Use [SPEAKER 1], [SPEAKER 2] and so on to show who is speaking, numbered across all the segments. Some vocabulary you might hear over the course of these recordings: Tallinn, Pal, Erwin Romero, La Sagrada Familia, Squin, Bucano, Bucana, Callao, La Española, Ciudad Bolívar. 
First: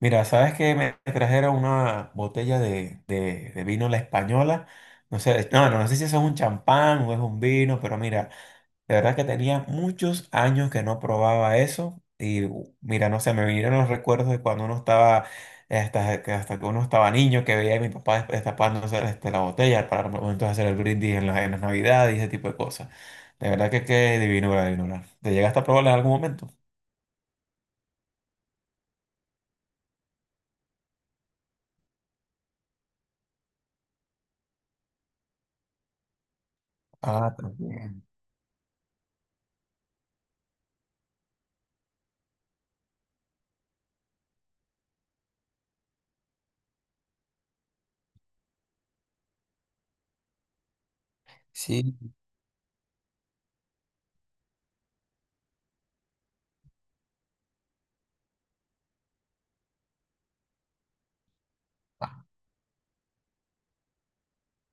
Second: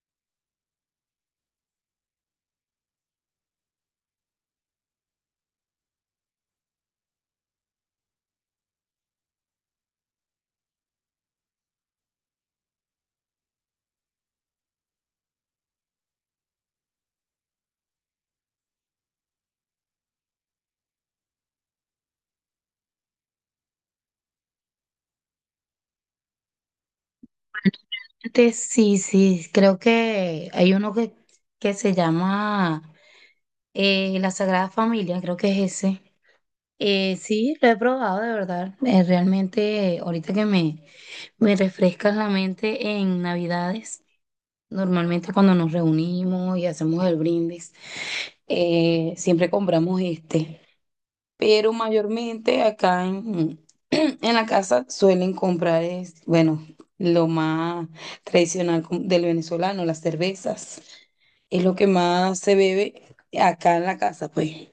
[SPEAKER 1] Mira, sabes que me trajeron una botella de vino La Española. No sé, no sé si eso es un champán o es un vino, pero mira, de verdad que tenía muchos años que no probaba eso. Y mira, no sé, me vinieron los recuerdos de cuando uno estaba, hasta que uno estaba niño, que veía a mi papá destapándose la botella para momentos hacer el brindis en las Navidades y ese tipo de cosas. De verdad que qué divino, divino. ¿Te llegaste a probarla en algún momento?
[SPEAKER 2] Sí, sí, creo que hay uno que se llama La Sagrada Familia, creo que es ese. Eh,
[SPEAKER 1] Ah,
[SPEAKER 2] sí, lo he
[SPEAKER 1] también.
[SPEAKER 2] probado de verdad. Realmente, ahorita que me refrescas la mente en Navidades, normalmente cuando nos reunimos y hacemos el brindis. Siempre compramos pero
[SPEAKER 1] Sí.
[SPEAKER 2] mayormente acá en, en la casa suelen comprar, bueno, lo más tradicional como del venezolano, las cervezas. Es lo que más se bebe acá en la casa, pues.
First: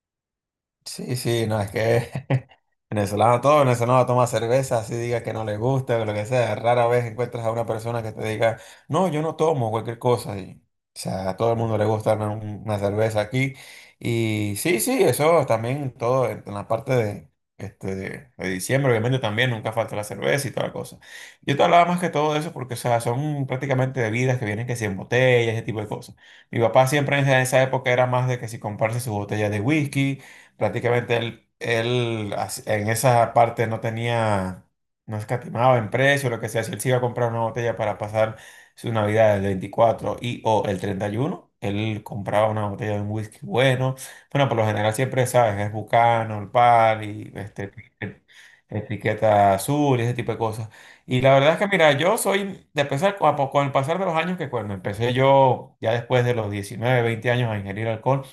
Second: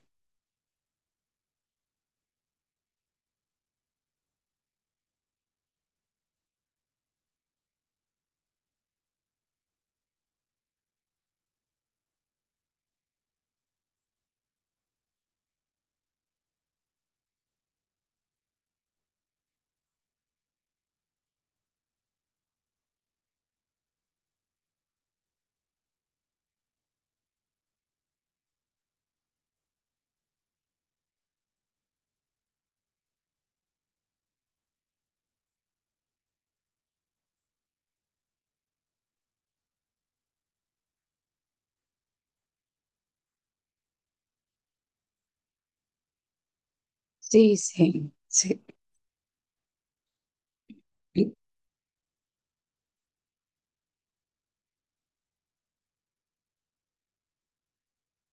[SPEAKER 1] Sí, sí, no, es que venezolano, todo venezolano toma cerveza, así diga que no le gusta, o lo que sea. Rara vez encuentras a una persona que te diga, no, yo no tomo cualquier cosa. Y, o sea, a todo el mundo le gusta una cerveza aquí. Y sí, sí, eso también todo en la parte de, de diciembre, obviamente también nunca falta la cerveza y toda la cosa. Yo te hablaba más que todo de eso porque, o sea, son prácticamente bebidas que vienen que si en botellas, ese tipo de cosas. Mi papá siempre en esa época era más de que si comprarse su botella de whisky prácticamente él en esa parte no tenía, no escatimaba en precio, lo que sea. Si él se iba a comprar una botella para pasar su Navidad del 24 o el 31 él compraba una botella de un whisky bueno. Bueno, por lo general siempre, ¿sabes? Es Bucano, el Pal y
[SPEAKER 2] Sí, sí, sí.
[SPEAKER 1] etiqueta azul y ese tipo de cosas. Y la verdad es que, mira, yo soy, de pesar, con el pasar de los años, que cuando empecé yo, ya después de los 19 20 años a ingerir alcohol,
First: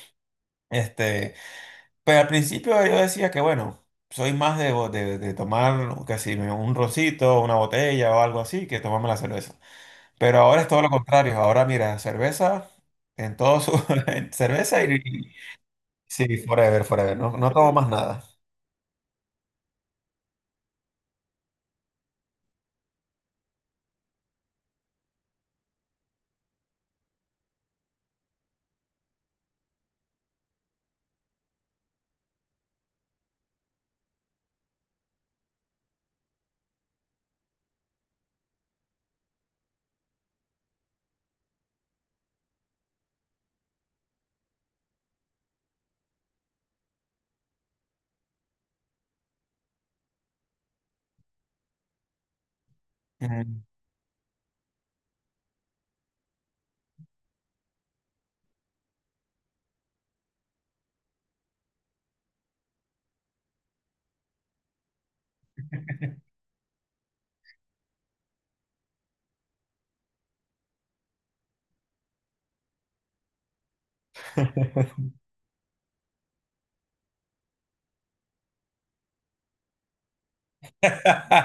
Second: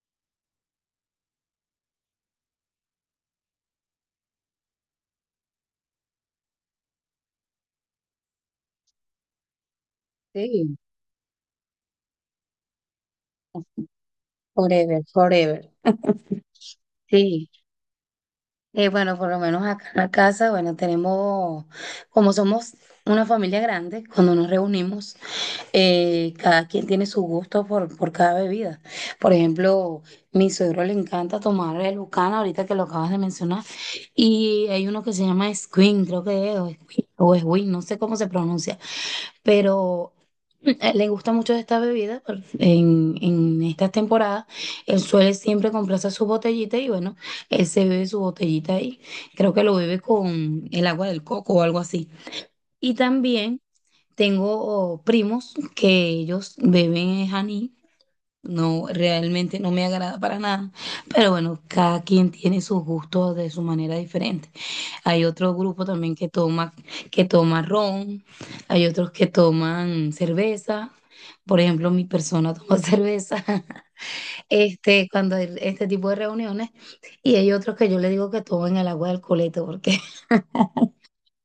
[SPEAKER 1] este... Pero al principio yo decía que, bueno, soy más de tomar casi un rosito, una botella o algo así, que tomarme la cerveza. Pero ahora es
[SPEAKER 2] Sí.
[SPEAKER 1] todo lo contrario. Ahora, mira, cerveza en todo su... en cerveza
[SPEAKER 2] Forever, forever.
[SPEAKER 1] Sí, forever, forever. No,
[SPEAKER 2] Sí.
[SPEAKER 1] no tomo más nada.
[SPEAKER 2] Bueno, por lo menos acá en la casa, bueno, tenemos, como somos una familia grande, cuando nos reunimos, cada quien tiene su gusto por cada bebida. Por ejemplo, mi suegro le encanta tomar el Bucana, ahorita que lo acabas de mencionar, y hay uno que se llama Squin, creo que es, o Squin, no sé cómo se pronuncia, pero le gusta mucho esta bebida en, estas temporadas. Él suele siempre comprarse su botellita y bueno, él se bebe su botellita ahí. Creo que lo bebe con el agua del coco o algo así. Y también.
[SPEAKER 1] Mm.
[SPEAKER 2] Tengo primos que ellos beben es anís. No, realmente no me agrada para nada. Pero bueno, cada quien tiene sus gustos de su manera diferente. Hay otro grupo también que toma ron, hay otros que toman cerveza. Por ejemplo, mi persona toma cerveza, cuando hay este tipo de reuniones. Y hay otros que yo le digo que tomen el agua del coleto porque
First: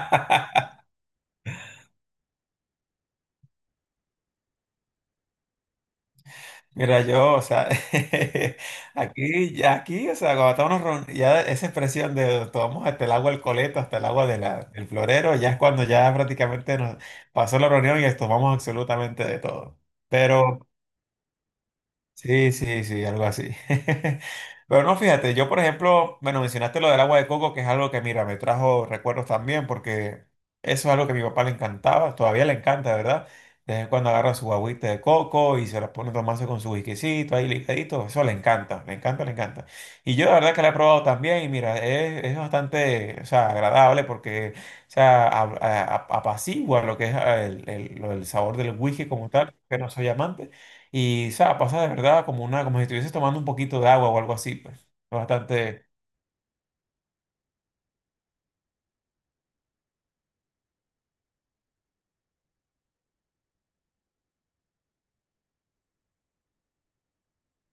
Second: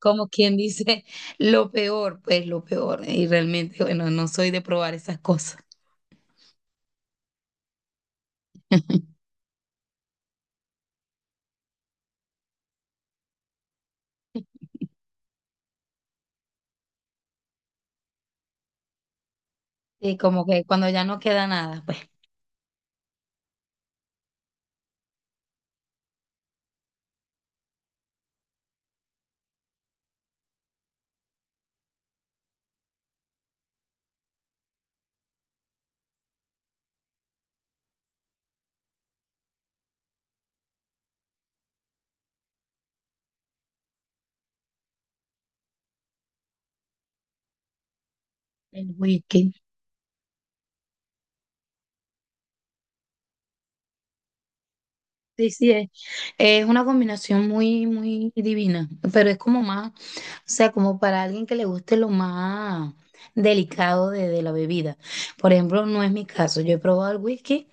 [SPEAKER 2] como quien dice, lo peor, pues lo peor. Y realmente, bueno, no soy de probar esas cosas.
[SPEAKER 1] Mira, yo, o sea, aquí, ya aquí, o sea, cuando estamos ya esa expresión de tomamos hasta el agua del coleto, hasta el agua de del florero, ya es cuando ya prácticamente nos pasó la reunión y tomamos absolutamente de todo.
[SPEAKER 2] Y como que
[SPEAKER 1] Pero
[SPEAKER 2] cuando ya no queda nada, pues
[SPEAKER 1] Sí, sí, sí, algo así. Pero no, fíjate, yo por ejemplo, bueno, mencionaste lo del agua de coco, que es algo que, mira, me trajo recuerdos también, porque eso es algo que a mi papá le encantaba, todavía le encanta, ¿verdad? De vez en cuando agarra su agüita de coco y se la pone a tomarse con su whiskycito ahí ligadito, eso le encanta, le encanta, le encanta. Y yo la verdad que la he probado también y mira, es bastante, o sea, agradable porque, o sea, apacigua lo que es el sabor del
[SPEAKER 2] el
[SPEAKER 1] whisky como
[SPEAKER 2] whisky.
[SPEAKER 1] tal, que no soy amante. Y, o sea, pasa de verdad como si estuvieses tomando un poquito de agua o algo así, pues.
[SPEAKER 2] Sí, sí,
[SPEAKER 1] Bastante,
[SPEAKER 2] es una combinación muy, muy divina, pero es como más, o sea, como para alguien que le guste lo más delicado de la bebida. Por ejemplo, no es mi caso, yo he probado el whisky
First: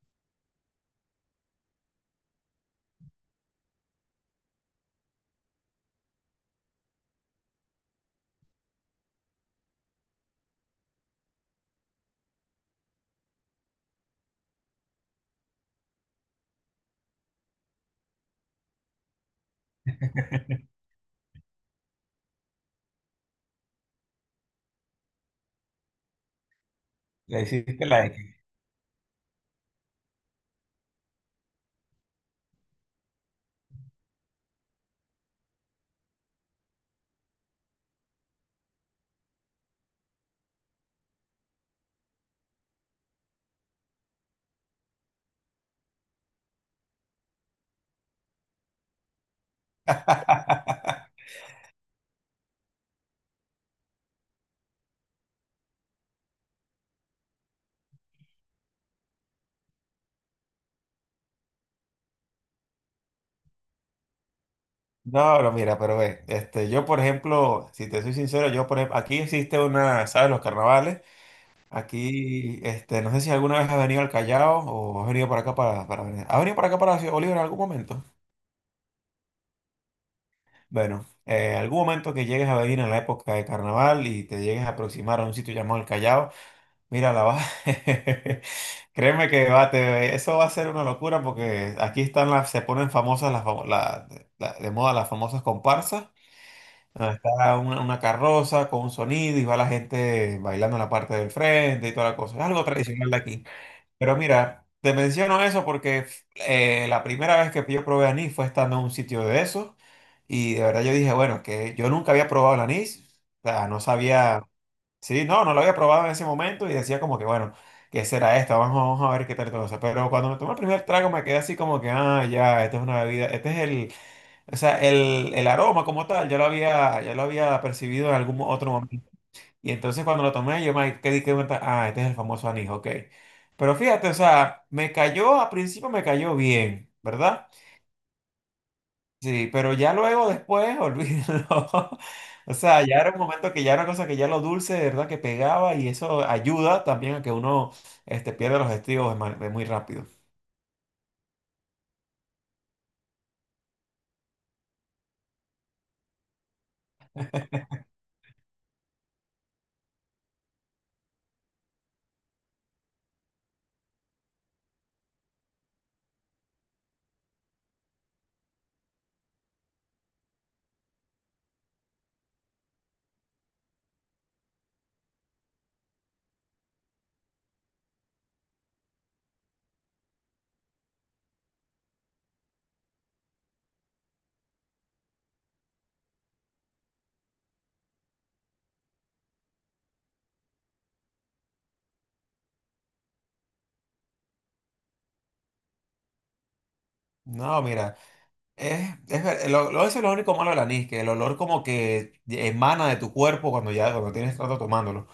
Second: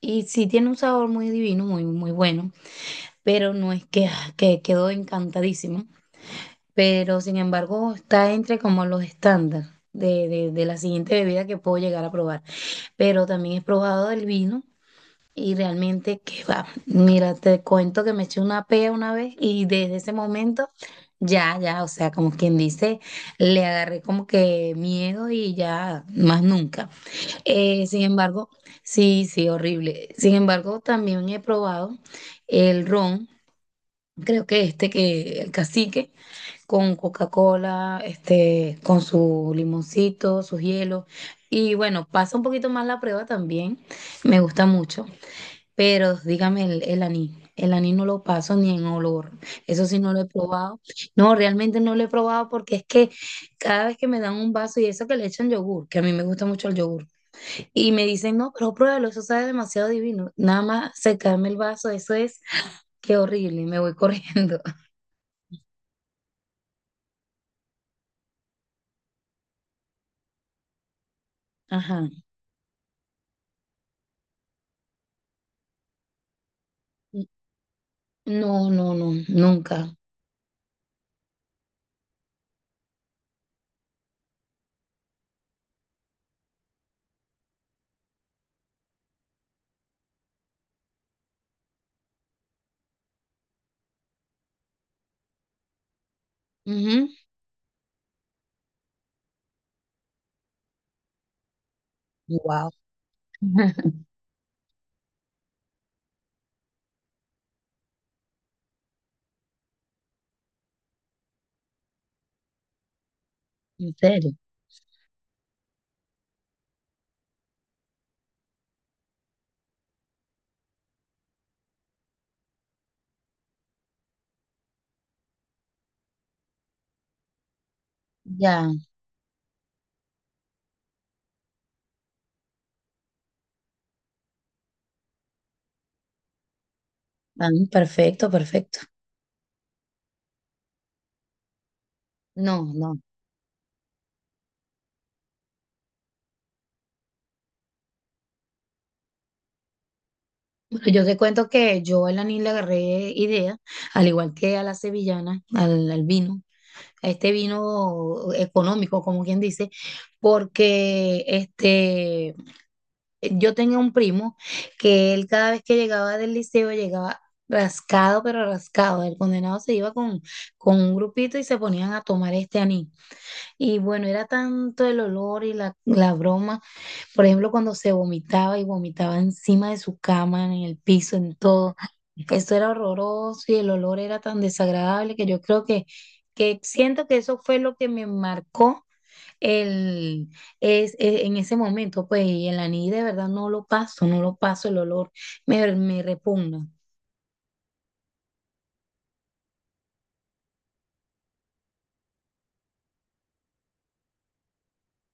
[SPEAKER 2] y sí tiene un sabor muy divino, muy, muy bueno, pero no es que, ah, que quedo encantadísima. Pero sin embargo está entre como los estándares de la siguiente bebida que puedo llegar a probar. Pero también he probado el vino y realmente que va. Mira, te cuento que me eché una pea una vez y desde ese momento ya, ya, o sea, como quien dice, le agarré como que miedo y ya más nunca.
[SPEAKER 1] le hiciste
[SPEAKER 2] Sin
[SPEAKER 1] la X.
[SPEAKER 2] embargo, sí, sí, horrible. Sin embargo, también he probado el ron. Creo que que el cacique, con Coca-Cola, con su limoncito, sus hielos. Y bueno, pasa un poquito más la prueba también, me gusta mucho, pero dígame el, anís. El anís no lo paso ni en olor, eso sí no lo he probado. No, realmente no lo he probado porque es que cada vez que me dan un vaso y eso que le echan yogur, que a mí me gusta mucho el yogur, y me dicen, no, pero pruébalo, eso sabe demasiado divino. Nada más secarme el vaso, eso es, qué horrible, me voy corriendo.
[SPEAKER 1] No, pero mira, pero ve, yo por ejemplo, si te soy sincero, yo por ejemplo, aquí existe una, ¿sabes? Los carnavales,
[SPEAKER 2] Ajá.
[SPEAKER 1] aquí, no sé si alguna vez has venido al Callao o has venido para acá ¿has venido para acá para Ciudad Bolívar en algún momento?
[SPEAKER 2] No, no, no, nunca.
[SPEAKER 1] Bueno, algún momento que llegues a venir en la época de carnaval y te llegues a aproximar a un sitio llamado el Callao, Mira, la va. Créeme que va, eso va a ser una locura porque aquí están las, se ponen famosas las, de moda las famosas comparsas,
[SPEAKER 2] Wow.
[SPEAKER 1] donde está una carroza con un sonido y va la gente bailando en la parte del frente y toda la cosa. Es algo tradicional de aquí. Pero mira, te menciono eso porque la primera vez que yo probé anís fue estando en un sitio de esos y de verdad yo dije, bueno, que yo nunca había probado el anís, o sea, no
[SPEAKER 2] En serio.
[SPEAKER 1] sabía. Sí, no, no lo había probado en ese momento y decía como que, bueno, ¿qué será esto? Vamos, vamos a ver qué tal todo eso. Pero cuando me tomé el primer trago me quedé así como que, ah, ya, esto es una bebida, este es el, o sea, el aroma como tal, ya lo había percibido en algún
[SPEAKER 2] Ya.
[SPEAKER 1] otro momento. Y entonces cuando lo tomé yo me quedé que cuenta, ah, este es el famoso anís, ok. Pero fíjate, o sea, me cayó, al principio me cayó bien,
[SPEAKER 2] Ah,
[SPEAKER 1] ¿verdad?
[SPEAKER 2] perfecto, perfecto.
[SPEAKER 1] Sí, pero ya luego después, olvídalo. O
[SPEAKER 2] No,
[SPEAKER 1] sea,
[SPEAKER 2] no.
[SPEAKER 1] ya era un momento que ya era una cosa que ya lo dulce, de verdad, que pegaba y eso ayuda también a que uno pierda los estribos de muy rápido.
[SPEAKER 2] Bueno, yo te cuento que yo a la NIL le agarré idea, al igual que a la sevillana, al vino, a este vino económico, como quien dice, porque yo tenía un primo que él cada vez que llegaba del liceo llegaba rascado, pero rascado. El condenado se iba con un grupito y se ponían a tomar este anís. Y bueno, era tanto el olor y la broma. Por ejemplo, cuando se vomitaba y vomitaba encima de su cama, en el piso, en todo. Eso era horroroso y el olor era tan desagradable que yo creo que siento que eso fue lo que me marcó el, en ese momento. Pues y el anís de verdad no lo paso el olor. Me repugna.
[SPEAKER 1] No, mira, es, ver- lo- eso es lo único malo del anís, que el olor como que emana de tu cuerpo cuando ya cuando tienes rato tomándolo.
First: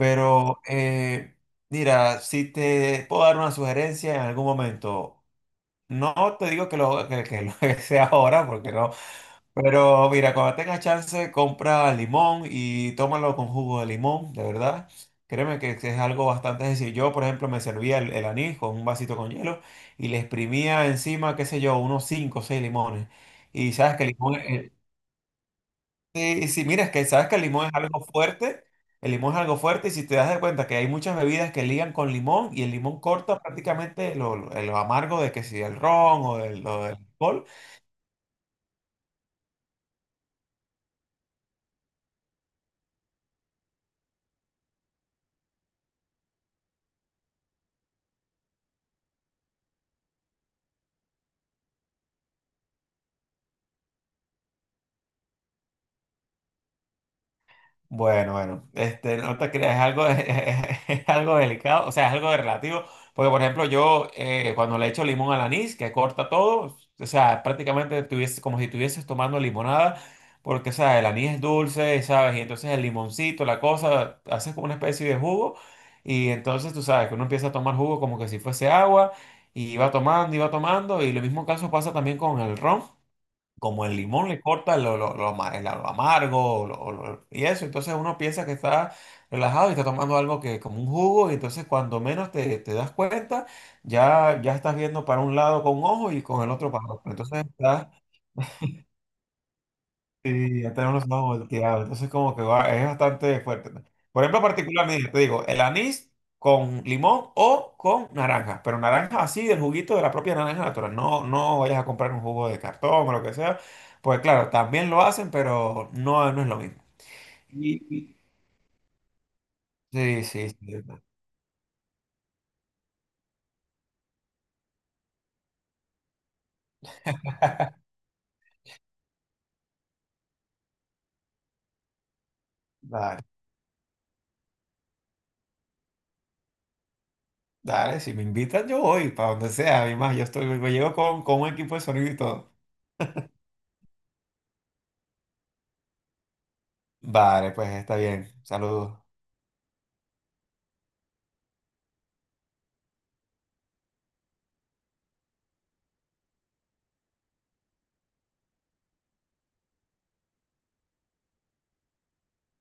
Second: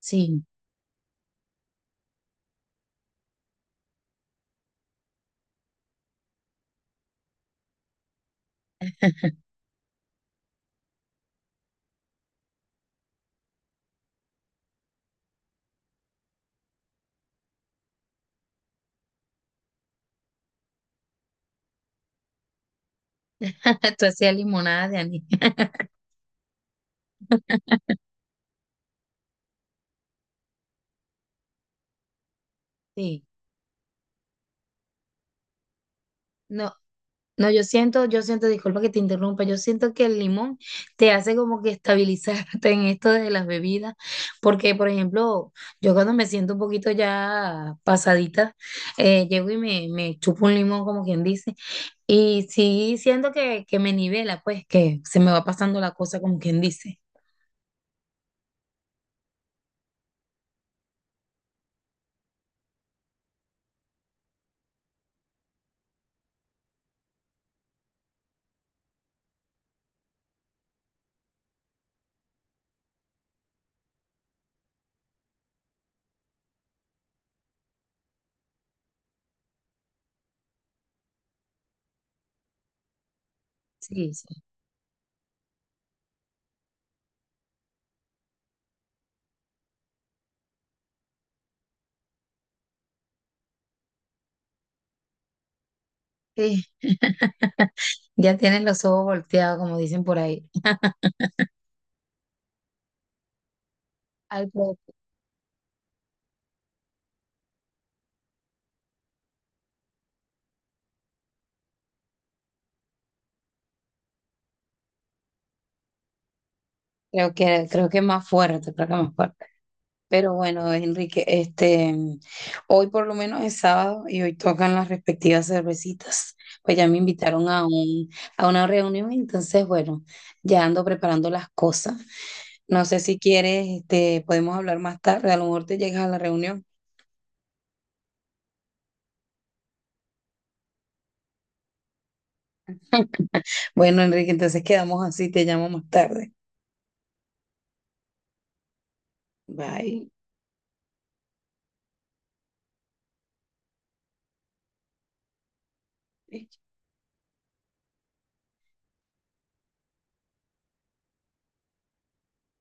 [SPEAKER 2] Sí,
[SPEAKER 1] mira, si te puedo dar una sugerencia en algún momento, no te digo que lo que sea ahora, porque no. Pero mira, cuando tengas chance, compra limón y tómalo con jugo de limón, de verdad. Créeme que es algo bastante sencillo. Yo, por ejemplo, me servía el anís con un vasito con hielo y le exprimía encima, qué sé yo, unos 5 o 6 limones. Y sabes que
[SPEAKER 2] tú
[SPEAKER 1] el
[SPEAKER 2] hacías
[SPEAKER 1] limón,
[SPEAKER 2] limonada de anís.
[SPEAKER 1] sí, sí, mira, es que sabes que el limón es algo fuerte. El limón es algo fuerte y si te das de cuenta que hay muchas bebidas que ligan con limón y el limón
[SPEAKER 2] Sí,
[SPEAKER 1] corta prácticamente lo amargo de que si el ron o del,
[SPEAKER 2] no.
[SPEAKER 1] o del alcohol.
[SPEAKER 2] No, yo siento, disculpa que te interrumpa, yo siento que el limón te hace como que estabilizarte en esto de las bebidas, porque por ejemplo, yo cuando me siento un poquito ya pasadita, llego y me chupo un limón, como quien dice, y sí siento que me nivela, pues que se me va pasando la cosa, como quien dice.
[SPEAKER 1] Bueno, bueno, no te creas, es algo, es algo delicado, o sea, es algo de relativo, porque por ejemplo yo cuando le echo limón al anís, que corta todo, o sea, prácticamente tuviese, como si estuvieses tomando limonada, porque, o sea, el anís es dulce, ¿sabes? Y entonces el limoncito, la cosa, haces como una especie de jugo, y entonces tú sabes que uno empieza a tomar jugo como que si fuese agua, y va tomando, y va tomando, y lo mismo caso pasa también con el ron como el
[SPEAKER 2] Sí,
[SPEAKER 1] limón le
[SPEAKER 2] sí.
[SPEAKER 1] corta lo amargo y eso, entonces uno piensa que está relajado y está tomando algo que como un jugo y entonces cuando menos te das cuenta ya, ya estás viendo para un lado con un ojo y con el
[SPEAKER 2] Sí.
[SPEAKER 1] otro para otro. Entonces estás
[SPEAKER 2] Ya tienes los ojos volteados, como dicen por ahí.
[SPEAKER 1] Sí, ya tenemos más volteado, entonces como que es bastante fuerte. ¿No? Por ejemplo,
[SPEAKER 2] Algo,
[SPEAKER 1] particularmente, te digo, el anís con limón o con naranja, pero naranja así, del juguito de la propia naranja natural, no, no vayas a comprar un jugo de cartón o lo que sea, pues claro, también lo hacen, pero no, no es lo mismo.
[SPEAKER 2] creo que
[SPEAKER 1] Y-
[SPEAKER 2] más fuerte, creo que más fuerte.
[SPEAKER 1] Sí,
[SPEAKER 2] Pero
[SPEAKER 1] sí,
[SPEAKER 2] bueno,
[SPEAKER 1] sí,
[SPEAKER 2] Enrique, hoy por lo menos es sábado y hoy tocan las respectivas cervecitas. Pues ya me invitaron a una reunión, entonces bueno, ya ando preparando las cosas. No sé si
[SPEAKER 1] dale,
[SPEAKER 2] quieres, podemos hablar más tarde, a lo mejor te llegas a la reunión.
[SPEAKER 1] dale, si me invitan yo voy, para donde sea, además yo estoy, yo llego con un equipo de sonido y todo.
[SPEAKER 2] Bueno, Enrique, entonces quedamos así, te llamo más tarde.
[SPEAKER 1] Vale, pues está bien, saludos.
[SPEAKER 2] Bye.